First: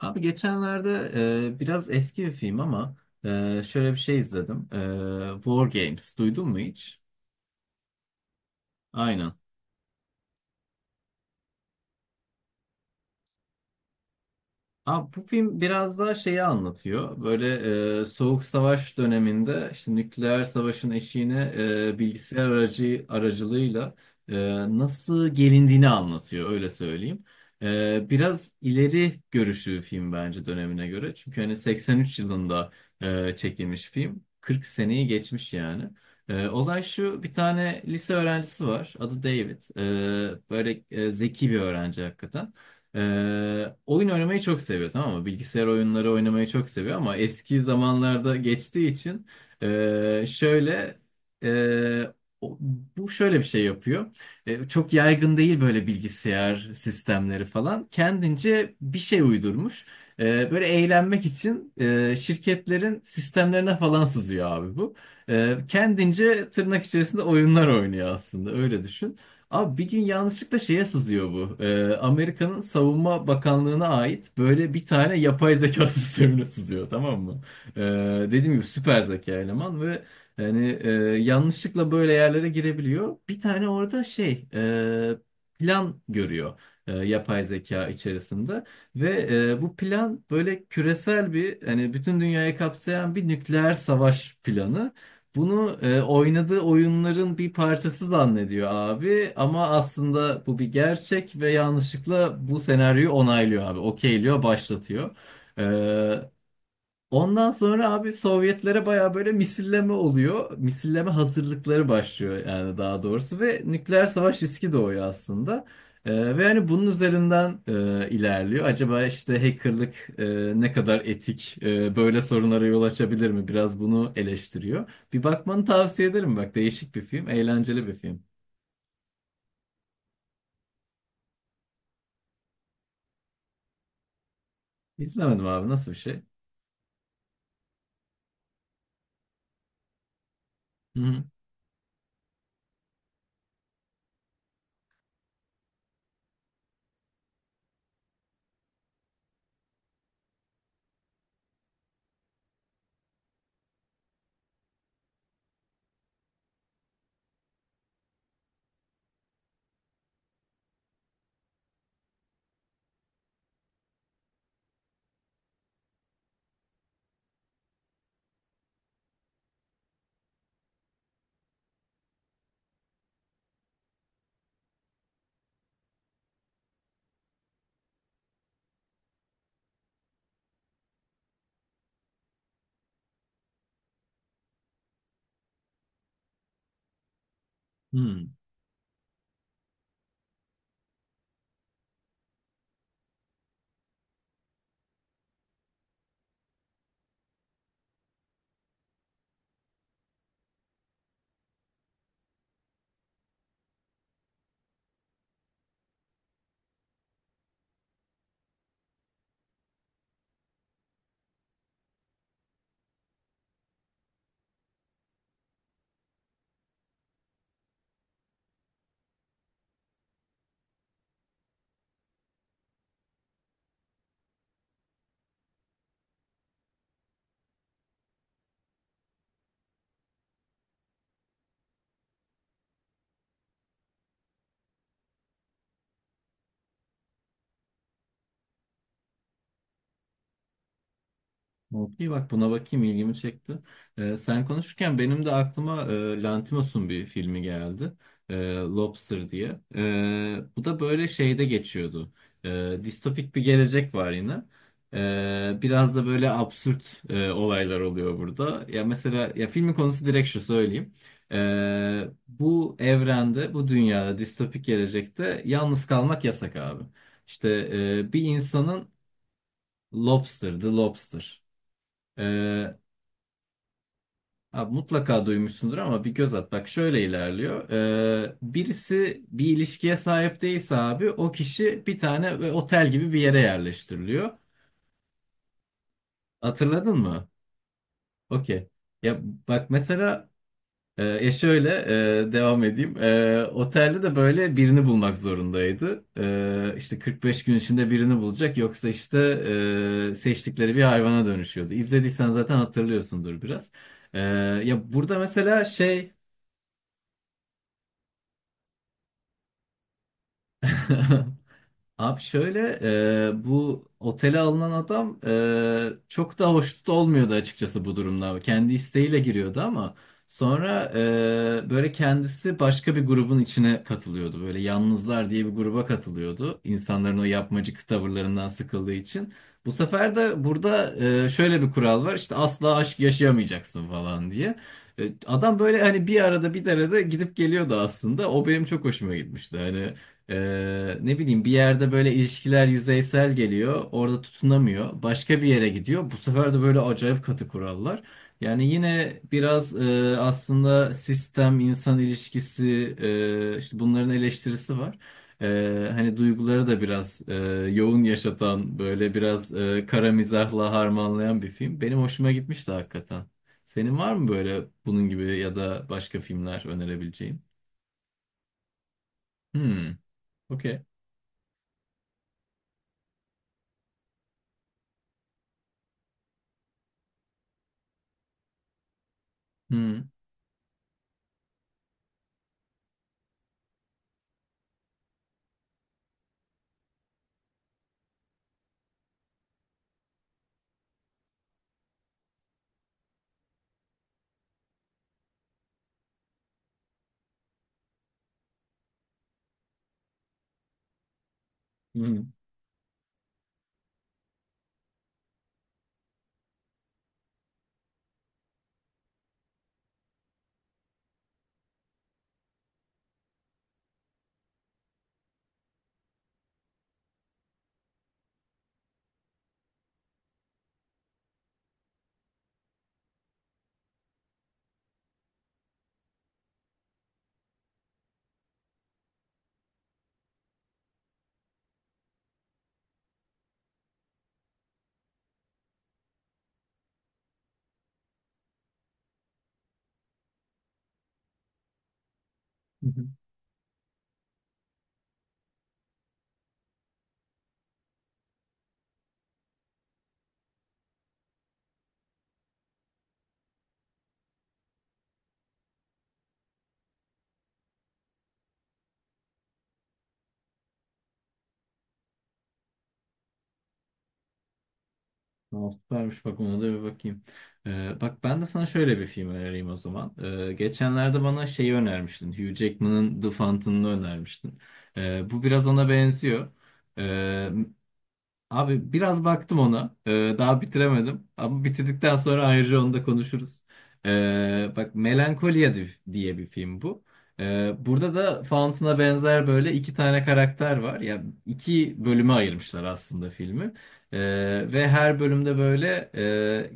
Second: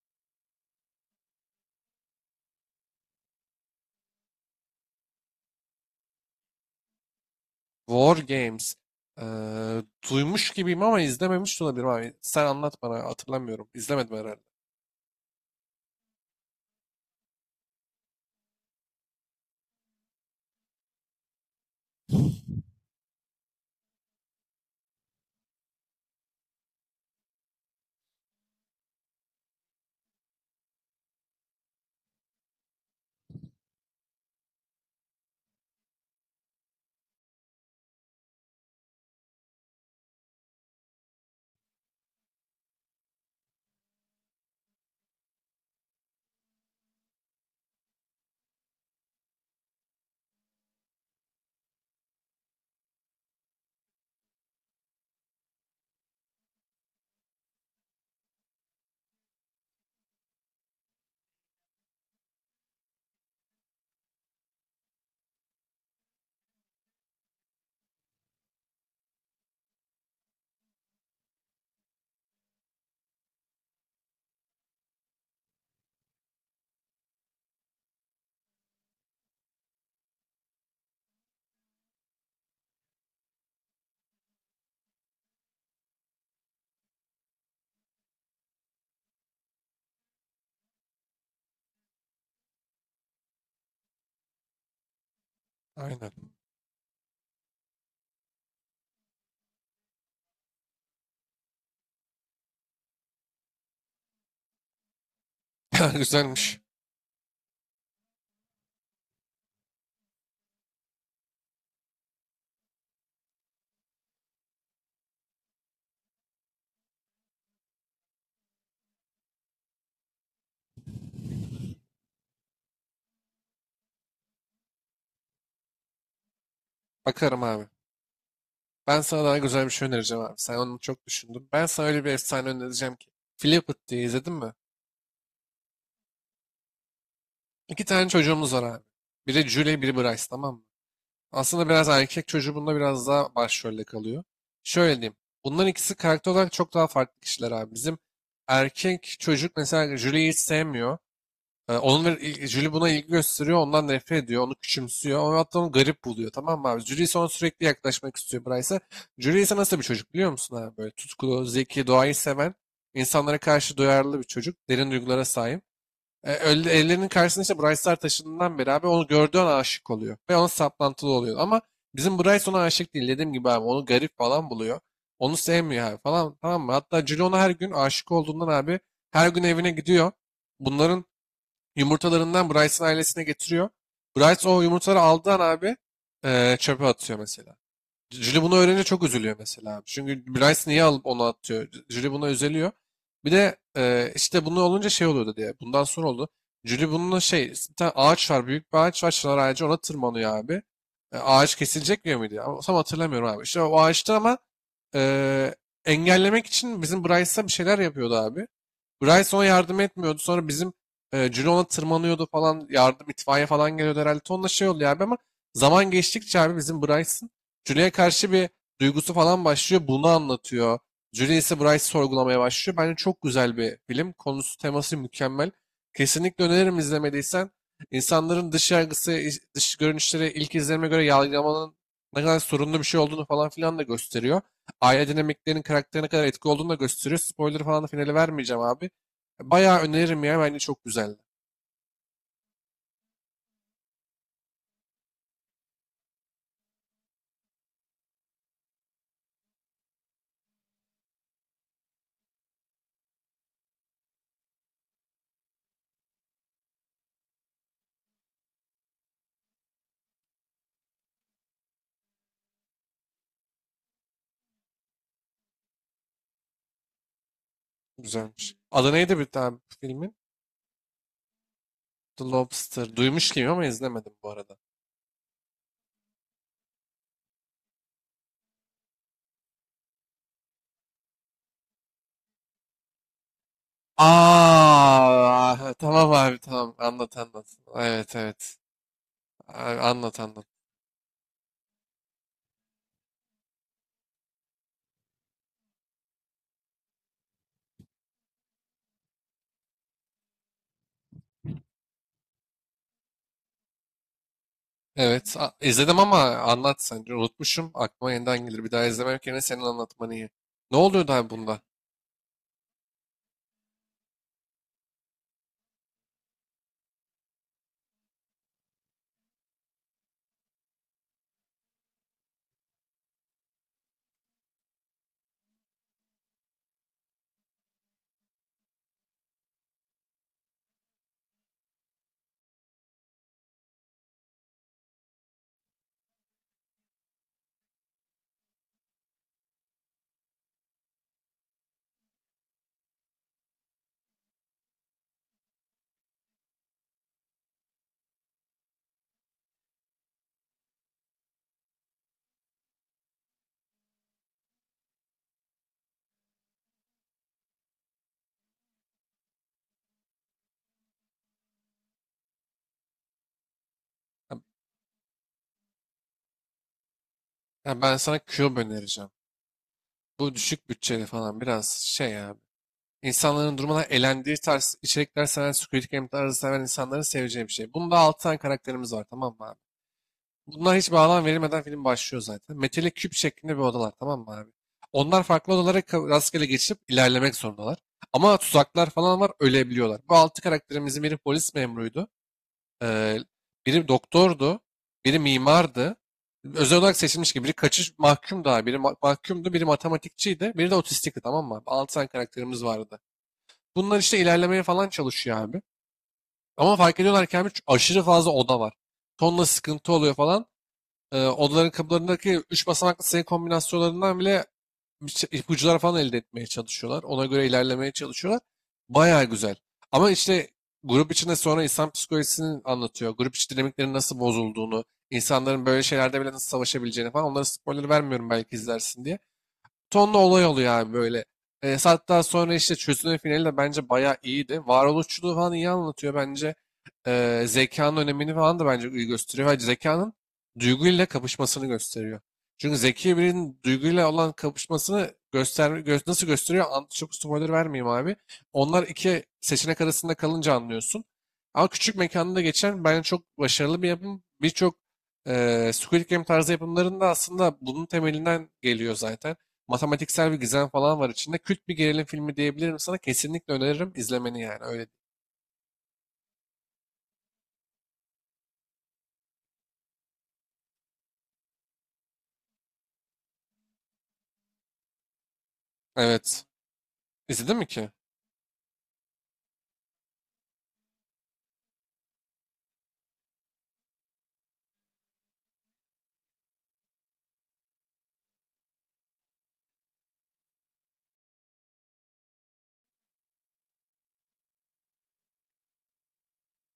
Abi geçenlerde biraz eski bir film ama şöyle bir şey izledim. War Games duydun mu hiç? War Games. Aynen. Ee, Duymuş gibiyim ama izlememiş de olabilirim abi. Sen anlat bana hatırlamıyorum. İzlemedim herhalde. Abi bu film biraz daha şeyi anlatıyor. Böyle Soğuk Savaş döneminde işte nükleer savaşın eşiğine bilgisayar aracılığıyla e, nasıl gelindiğini anlatıyor öyle söyleyeyim. Biraz ileri görüşlü bir film bence dönemine göre. Çünkü hani 83 yılında çekilmiş film. 40 seneyi geçmiş yani. Olay şu, bir tane lise öğrencisi var. Adı David. Böyle zeki bir öğrenci hakikaten. Oyun oynamayı çok seviyor, tamam mı? Bilgisayar oyunları oynamayı çok seviyor ama eski zamanlarda geçtiği için ee, şöyle ee, o- bu şöyle bir şey yapıyor. Çok yaygın değil böyle bilgisayar sistemleri falan. Kendince bir şey uydurmuş. Böyle eğlenmek için şirketlerin sistemlerine falan sızıyor abi bu. Kendince tırnak içerisinde oyunlar oynuyor aslında, öyle düşün. Abi bir gün yanlışlıkla şeye sızıyor bu. Amerika'nın Savunma Bakanlığı'na ait böyle bir tane yapay zeka sistemine sızıyor, tamam mı? Ee, Dediğim gibi süper zeka eleman ve yani yanlışlıkla böyle yerlere girebiliyor. Bir tane orada şey plan görüyor yapay zeka içerisinde ve bu plan böyle küresel bir, hani bütün dünyayı kapsayan bir nükleer savaş planı. Bunu Aynen. oynadığı oyunların bir parçası zannediyor abi, ama aslında bu bir gerçek ve yanlışlıkla bu senaryoyu onaylıyor abi. Okeyliyor, başlatıyor. E, Güzelmiş. Ondan sonra abi Sovyetlere baya böyle misilleme oluyor. Misilleme hazırlıkları başlıyor yani daha doğrusu, ve nükleer savaş riski doğuyor aslında. Ve hani bunun üzerinden ilerliyor. Acaba işte hackerlık ne kadar etik, böyle sorunlara yol açabilir mi? Biraz bunu eleştiriyor. Bir bakmanı tavsiye ederim, bak değişik bir film, Bakarım abi. eğlenceli bir film. Ben sana daha güzel bir şey önereceğim abi. Sen onu çok düşündün. Ben sana öyle bir efsane önereceğim ki. Flipit diye izledin mi? İzlemedim abi, nasıl bir şey? İki tane çocuğumuz var abi. Biri Julie, biri Bryce tamam mı? Hı hı. Aslında biraz erkek çocuğu bunda biraz daha başrolde kalıyor. Şöyle diyeyim. Bunların ikisi karakter olarak çok daha farklı kişiler abi. Bizim erkek çocuk mesela Julie'yi hiç sevmiyor. Onun ve Julie buna ilgi gösteriyor, ondan nefret ediyor, onu küçümsüyor, ama hatta onu garip buluyor tamam mı abi? Julie ise ona sürekli yaklaşmak istiyor Bryce'a. Julie ise nasıl bir çocuk biliyor musun abi? Böyle tutkulu, zeki, doğayı seven, insanlara karşı duyarlı bir çocuk, derin duygulara sahip. Ellerinin karşısına işte Bryce'lar taşındığından beri abi onu gördüğü an aşık oluyor ve ona saplantılı oluyor. Ama bizim Bryce ona aşık değil dediğim gibi abi onu garip falan buluyor. Onu sevmiyor abi falan tamam mı? Hatta Julie ona her gün aşık olduğundan abi her gün evine gidiyor. Bunların yumurtalarından Bryce'ın ailesine getiriyor. Bryce o yumurtaları aldığı an abi çöpe atıyor mesela. Hı. Julie bunu öğrenince çok üzülüyor mesela abi. Çünkü Bryce niye alıp onu atıyor? Julie buna üzülüyor. Bir de işte bunu olunca şey oluyordu diye. Bundan sonra oldu. Julie bununla şey bir tane ağaç var. Büyük bir ağaç var. Çınar ağacı ona tırmanıyor abi. Ağaç kesilecek diyor muydu? Ama tam hatırlamıyorum abi. İşte o ağaçta ama eee, engellemek için bizim Bryce'a bir şeyler yapıyordu abi. Bryson yardım etmiyordu. Sonra bizim Ciro ona tırmanıyordu falan. Yardım itfaiye falan geliyordu herhalde. Tonla şey oldu ya abi ama zaman geçtikçe abi bizim Bryson Julie'ye karşı bir duygusu falan başlıyor. Bunu anlatıyor. Julie ise Bryce'ı sorgulamaya başlıyor. Bence çok güzel bir film. Konusu teması mükemmel. Kesinlikle öneririm izlemediysen. İnsanların dış yargısı, dış görünüşleri ilk izlenime göre yargılamanın ne kadar sorunlu bir şey olduğunu falan filan da gösteriyor aile dinamiklerinin karakterine kadar etki olduğunu da gösteriyor. Spoiler falan da finale vermeyeceğim abi. Bayağı öneririm ya. Bence çok güzeldi. Okey, bak buna bakayım, ilgimi çekti. Sen konuşurken benim de aklıma Lanthimos'un bir filmi geldi. Lobster diye. Bu da böyle şeyde geçiyordu. Distopik bir gelecek var yine. Biraz da böyle absürt olaylar oluyor burada. Ya mesela, ya filmin konusu direkt şu, söyleyeyim. Bu evrende, bu dünyada, distopik gelecekte yalnız kalmak yasak abi. İşte bir Güzelmiş. insanın Adı neydi bir tane filmin? Lobster, The Lobster. The E, Lobster. Duymuş gibi ama izlemedim bu arada. Abi mutlaka duymuşsundur ama bir göz at. Bak şöyle ilerliyor. Birisi bir ilişkiye sahip değilse abi, o kişi bir tane ve otel gibi bir yere yerleştiriliyor. Aa, tamam abi tamam. Hatırladın Anlat mı? anlat. Evet evet. Okey. Ya, bak Abi, anlat mesela anlat. e, ya şöyle devam edeyim. Otelde de böyle birini bulmak zorundaydı. İşte 45 gün içinde birini bulacak, yoksa işte seçtikleri bir hayvana dönüşüyordu. İzlediysen zaten hatırlıyorsundur biraz. E, Ya burada Evet mesela izledim şey ama anlat sence. Unutmuşum. Aklıma yeniden gelir. Bir daha izlemek yerine senin anlatman iyi. Ne oluyordu abi bunda? abi şöyle bu otele alınan adam çok da hoşnut olmuyordu açıkçası bu durumda. Kendi isteğiyle giriyordu ama sonra böyle kendisi başka bir grubun içine katılıyordu. Böyle yalnızlar diye bir gruba katılıyordu. İnsanların o yapmacık tavırlarından sıkıldığı için. Bu sefer de burada şöyle bir kural var, işte asla aşk yaşayamayacaksın falan diye. Adam böyle hani bir arada gidip geliyordu aslında. O benim çok hoşuma gitmişti. Hani ne bileyim, bir yerde böyle ilişkiler yüzeysel geliyor. Orada tutunamıyor. Başka bir yere gidiyor. Bu sefer de böyle acayip katı kurallar. Yani yine biraz aslında sistem, insan ilişkisi, işte bunların eleştirisi var. Hani duyguları da biraz yoğun yaşatan, böyle biraz kara mizahla harmanlayan bir film. Benim hoşuma gitmişti hakikaten. Senin var mı Ha, böyle bunun gibi ya da başka filmler önerebileceğin? ha, ben sana Cube önereceğim. Hmm, Bu düşük okey. bütçeli falan biraz şey ya. İnsanların durmadan elendiği tarz içerikler seven, Squid Game tarzı seven insanların seveceği bir şey. Bunda 6 tane karakterimiz var tamam mı abi? Hmm. Bunlar hiç bağlam verilmeden film başlıyor zaten. Metalik küp şeklinde bir odalar tamam mı abi? Onlar farklı odalara rastgele geçip ilerlemek zorundalar. Ama tuzaklar falan var ölebiliyorlar. Bu 6 karakterimizin biri polis memuruydu. Ee, Biri doktordu. Biri mimardı. Özel olarak seçilmiş gibi. Biri kaçış mahkum daha. Biri mahkumdu. Biri matematikçiydi. Biri de otistikti tamam mı abi? 6 tane Hmm. karakterimiz vardı. Bunlar işte ilerlemeye falan çalışıyor abi. Ama fark ediyorlar ki abi aşırı fazla oda var. Tonla sıkıntı oluyor falan. Odaların kapılarındaki 3 basamaklı sayı kombinasyonlarından bile ipuçları falan elde etmeye çalışıyorlar. Ona göre ilerlemeye çalışıyorlar. Bayağı güzel. Ama işte grup içinde sonra insan psikolojisini anlatıyor. Grup içi dinamiklerin nasıl bozulduğunu, insanların böyle şeylerde bile nasıl savaşabileceğini falan. Onlara spoiler vermiyorum belki izlersin diye tonla olay oluyor abi böyle. Hatta sonra işte çözünün finali de bence bayağı iyiydi. Varoluşçuluğu falan iyi anlatıyor bence. Zekanın önemini falan da bence iyi gösteriyor. Ve zekanın duyguyla kapışmasını gösteriyor. Çünkü Hı hı. zeki birinin duyguyla olan kapışmasını nasıl gösteriyor? Çok spoiler vermeyeyim abi. Onlar iki seçenek arasında kalınca anlıyorsun. Ama küçük mekanda geçen bence çok başarılı bir yapım. Birçok Squid Game tarzı yapımların da aslında bunun temelinden geliyor zaten matematiksel bir gizem falan var içinde. Kült bir gerilim filmi diyebilirim sana. Kesinlikle öneririm izlemeni yani. Öyle. Tamam, süpermiş, bak ona da bir bakayım. Bak ben de sana şöyle bir film önereyim o zaman. Geçenlerde bana şeyi önermiştin. Hugh Jackman'ın The Fountain'ını önermiştin. Bu biraz ona Evet. benziyor. Ee, İzledin mi ki? Abi biraz baktım ona. Daha bitiremedim. Ama bitirdikten sonra ayrıca onu da konuşuruz. Bak Melankolia diye bir film bu. Burada da Fountain'a benzer böyle iki tane karakter var. Ya iki bölüme ayırmışlar aslında filmi. Ee, Ve her bölümde böyle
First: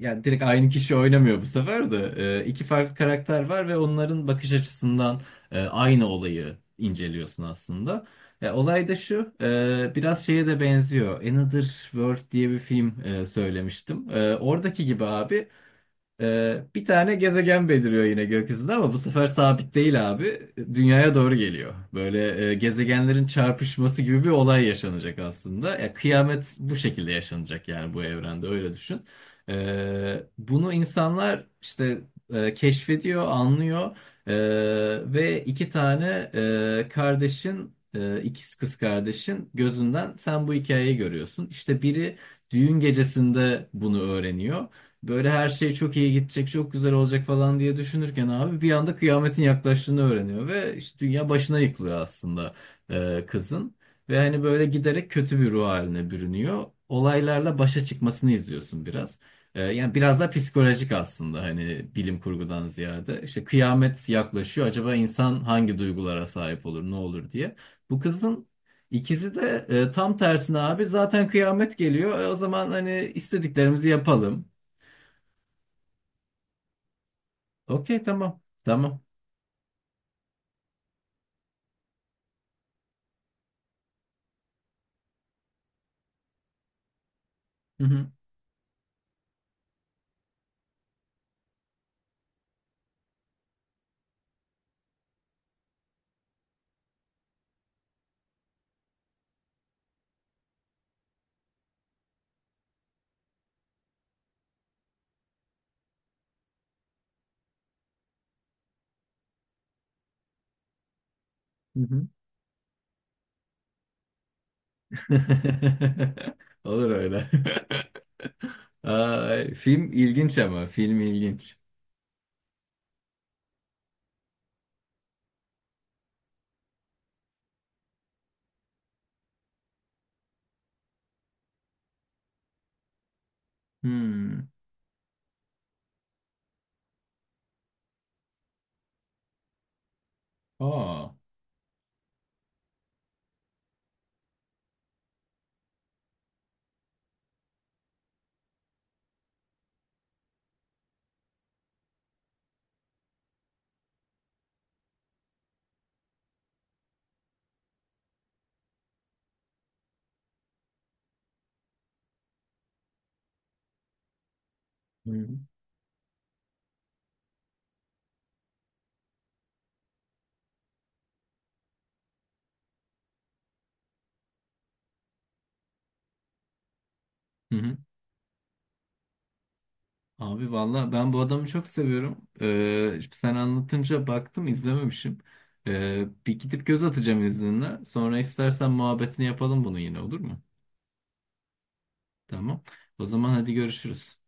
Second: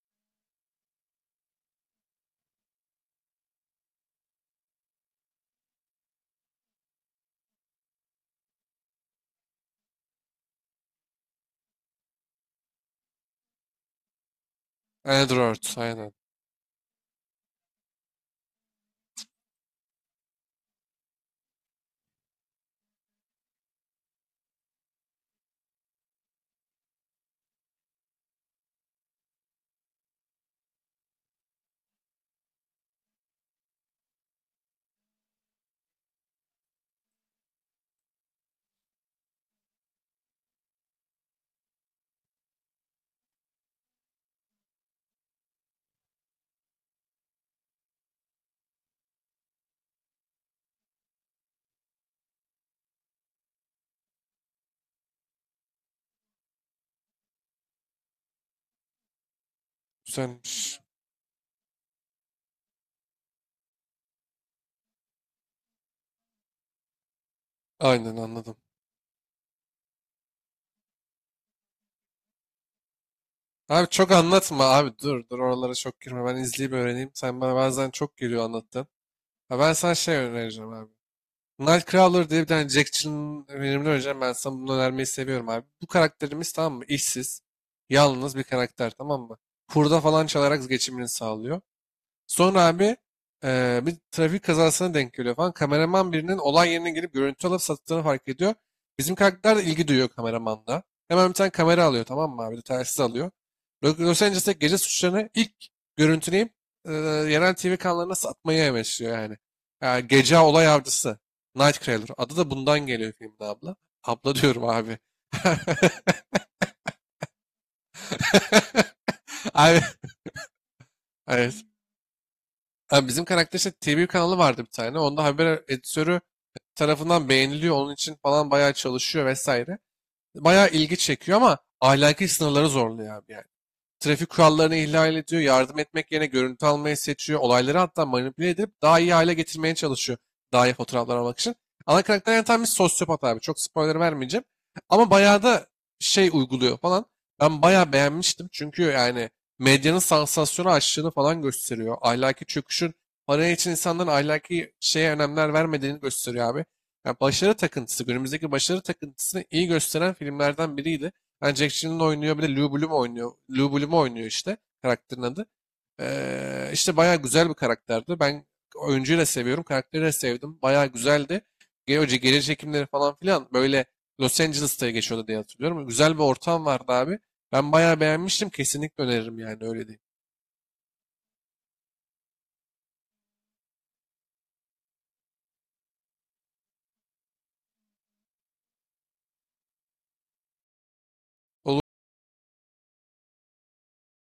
yani direkt aynı kişi oynamıyor bu sefer de. İki farklı karakter var ve onların bakış açısından aynı olayı inceliyorsun aslında. Ya, olay da şu, biraz şeye de benziyor. Another World diye bir film söylemiştim. Oradaki gibi abi Android. Aynen. Bir tane gezegen beliriyor yine gökyüzünde, ama bu sefer sabit değil abi. Dünyaya doğru geliyor. Böyle gezegenlerin çarpışması gibi bir olay yaşanacak aslında. Ya, kıyamet bu şekilde yaşanacak yani, bu evrende öyle düşün. Bunu insanlar işte keşfediyor, anlıyor. Ee, Ve iki tane kardeşin, ikiz kız kardeşin gözünden sen bu hikayeyi görüyorsun. İşte biri düğün gecesinde bunu öğreniyor. Böyle her şey çok iyi gidecek, çok güzel olacak falan diye düşünürken abi bir anda kıyametin yaklaştığını öğreniyor ve işte dünya başına yıkılıyor aslında kızın. Ve hani böyle giderek kötü bir ruh haline bürünüyor. Olaylarla başa çıkmasını izliyorsun biraz. Yani biraz da Güzelmiş. psikolojik aslında, hani bilim kurgudan ziyade. İşte kıyamet yaklaşıyor. Acaba insan hangi duygulara sahip olur, ne olur diye. Bu Aynen kızın anladım. İkisi de tam tersine abi, zaten kıyamet geliyor. O zaman hani Abi istediklerimizi çok yapalım. anlatma abi dur dur oralara çok girme ben izleyip öğreneyim. Sen bana bazen Okey, çok tamam. geliyor anlattın. Tamam. Ha, ben sana şey önereceğim abi. Nightcrawler diye bir tane Jack Chill'in filmini önereceğim ben sana bunu önermeyi seviyorum abi. Bu karakterimiz tamam mı İşsiz Hı hı. yalnız bir karakter tamam mı? Hurda falan çalarak geçimini sağlıyor. Sonra abi bir trafik kazasına denk geliyor falan. Kameraman birinin olay yerine gelip görüntü alıp sattığını fark ediyor. Bizim karakter de ilgi duyuyor kameramanla. Hemen bir tane kamera alıyor tamam mı abi? Bir de telsiz alıyor. Los Angeles'te gece suçlarını ilk görüntüleyip eee, yerel TV kanallarına satmayı amaçlıyor yani. Yani gece olay avcısı. Hı hı. Nightcrawler. Adı da bundan geliyor filmde abla. Abla diyorum abi. Olur öyle. Ay, Abi, film ilginç, ama film ilginç. evet. Abi bizim karakter işte TV kanalı vardı bir tane. Onda haber editörü tarafından beğeniliyor. Onun için falan bayağı çalışıyor vesaire. Bayağı ilgi çekiyor ama ahlaki sınırları zorluyor abi yani. Trafik Hmm. kurallarını ihlal ediyor, yardım etmek yerine görüntü almayı seçiyor, olayları hatta manipüle edip daha iyi hale getirmeye çalışıyor. Daha iyi Aa. fotoğraflar almak için. Ana karakter yani tam bir sosyopat abi. Çok spoiler vermeyeceğim. Ama bayağı da şey uyguluyor falan. Ben bayağı beğenmiştim. Çünkü yani medyanın sansasyonu açtığını falan gösteriyor. Ahlaki çöküşün para için insanların ahlaki şeye önemler vermediğini gösteriyor abi. Yani başarı takıntısı, günümüzdeki başarı takıntısını iyi gösteren filmlerden biriydi. Yani Jack Gyllenhaal oynuyor. Bir de Lou Bloom oynuyor. Lou Bloom oynuyor işte. Karakterin Hı adı. İşte bayağı güzel bir karakterdi. Ben oyuncuyu da seviyorum. Karakteri de sevdim. Bayağı güzeldi. Önce geri çekimleri falan filan böyle Los Angeles'ta geçiyordu diye hatırlıyorum. Güzel bir ortam vardı abi. hı. Ben Hı. bayağı beğenmiştim. Kesinlikle öneririm yani öyle değil. Abi valla ben bu adamı çok seviyorum. Şimdi sen anlatınca baktım izlememişim. Bir gidip göz atacağım izninle. Sonra istersen muhabbetini yapalım bunu yine, olur mu? Olur. Tamam. O zaman hadi görüşürüz.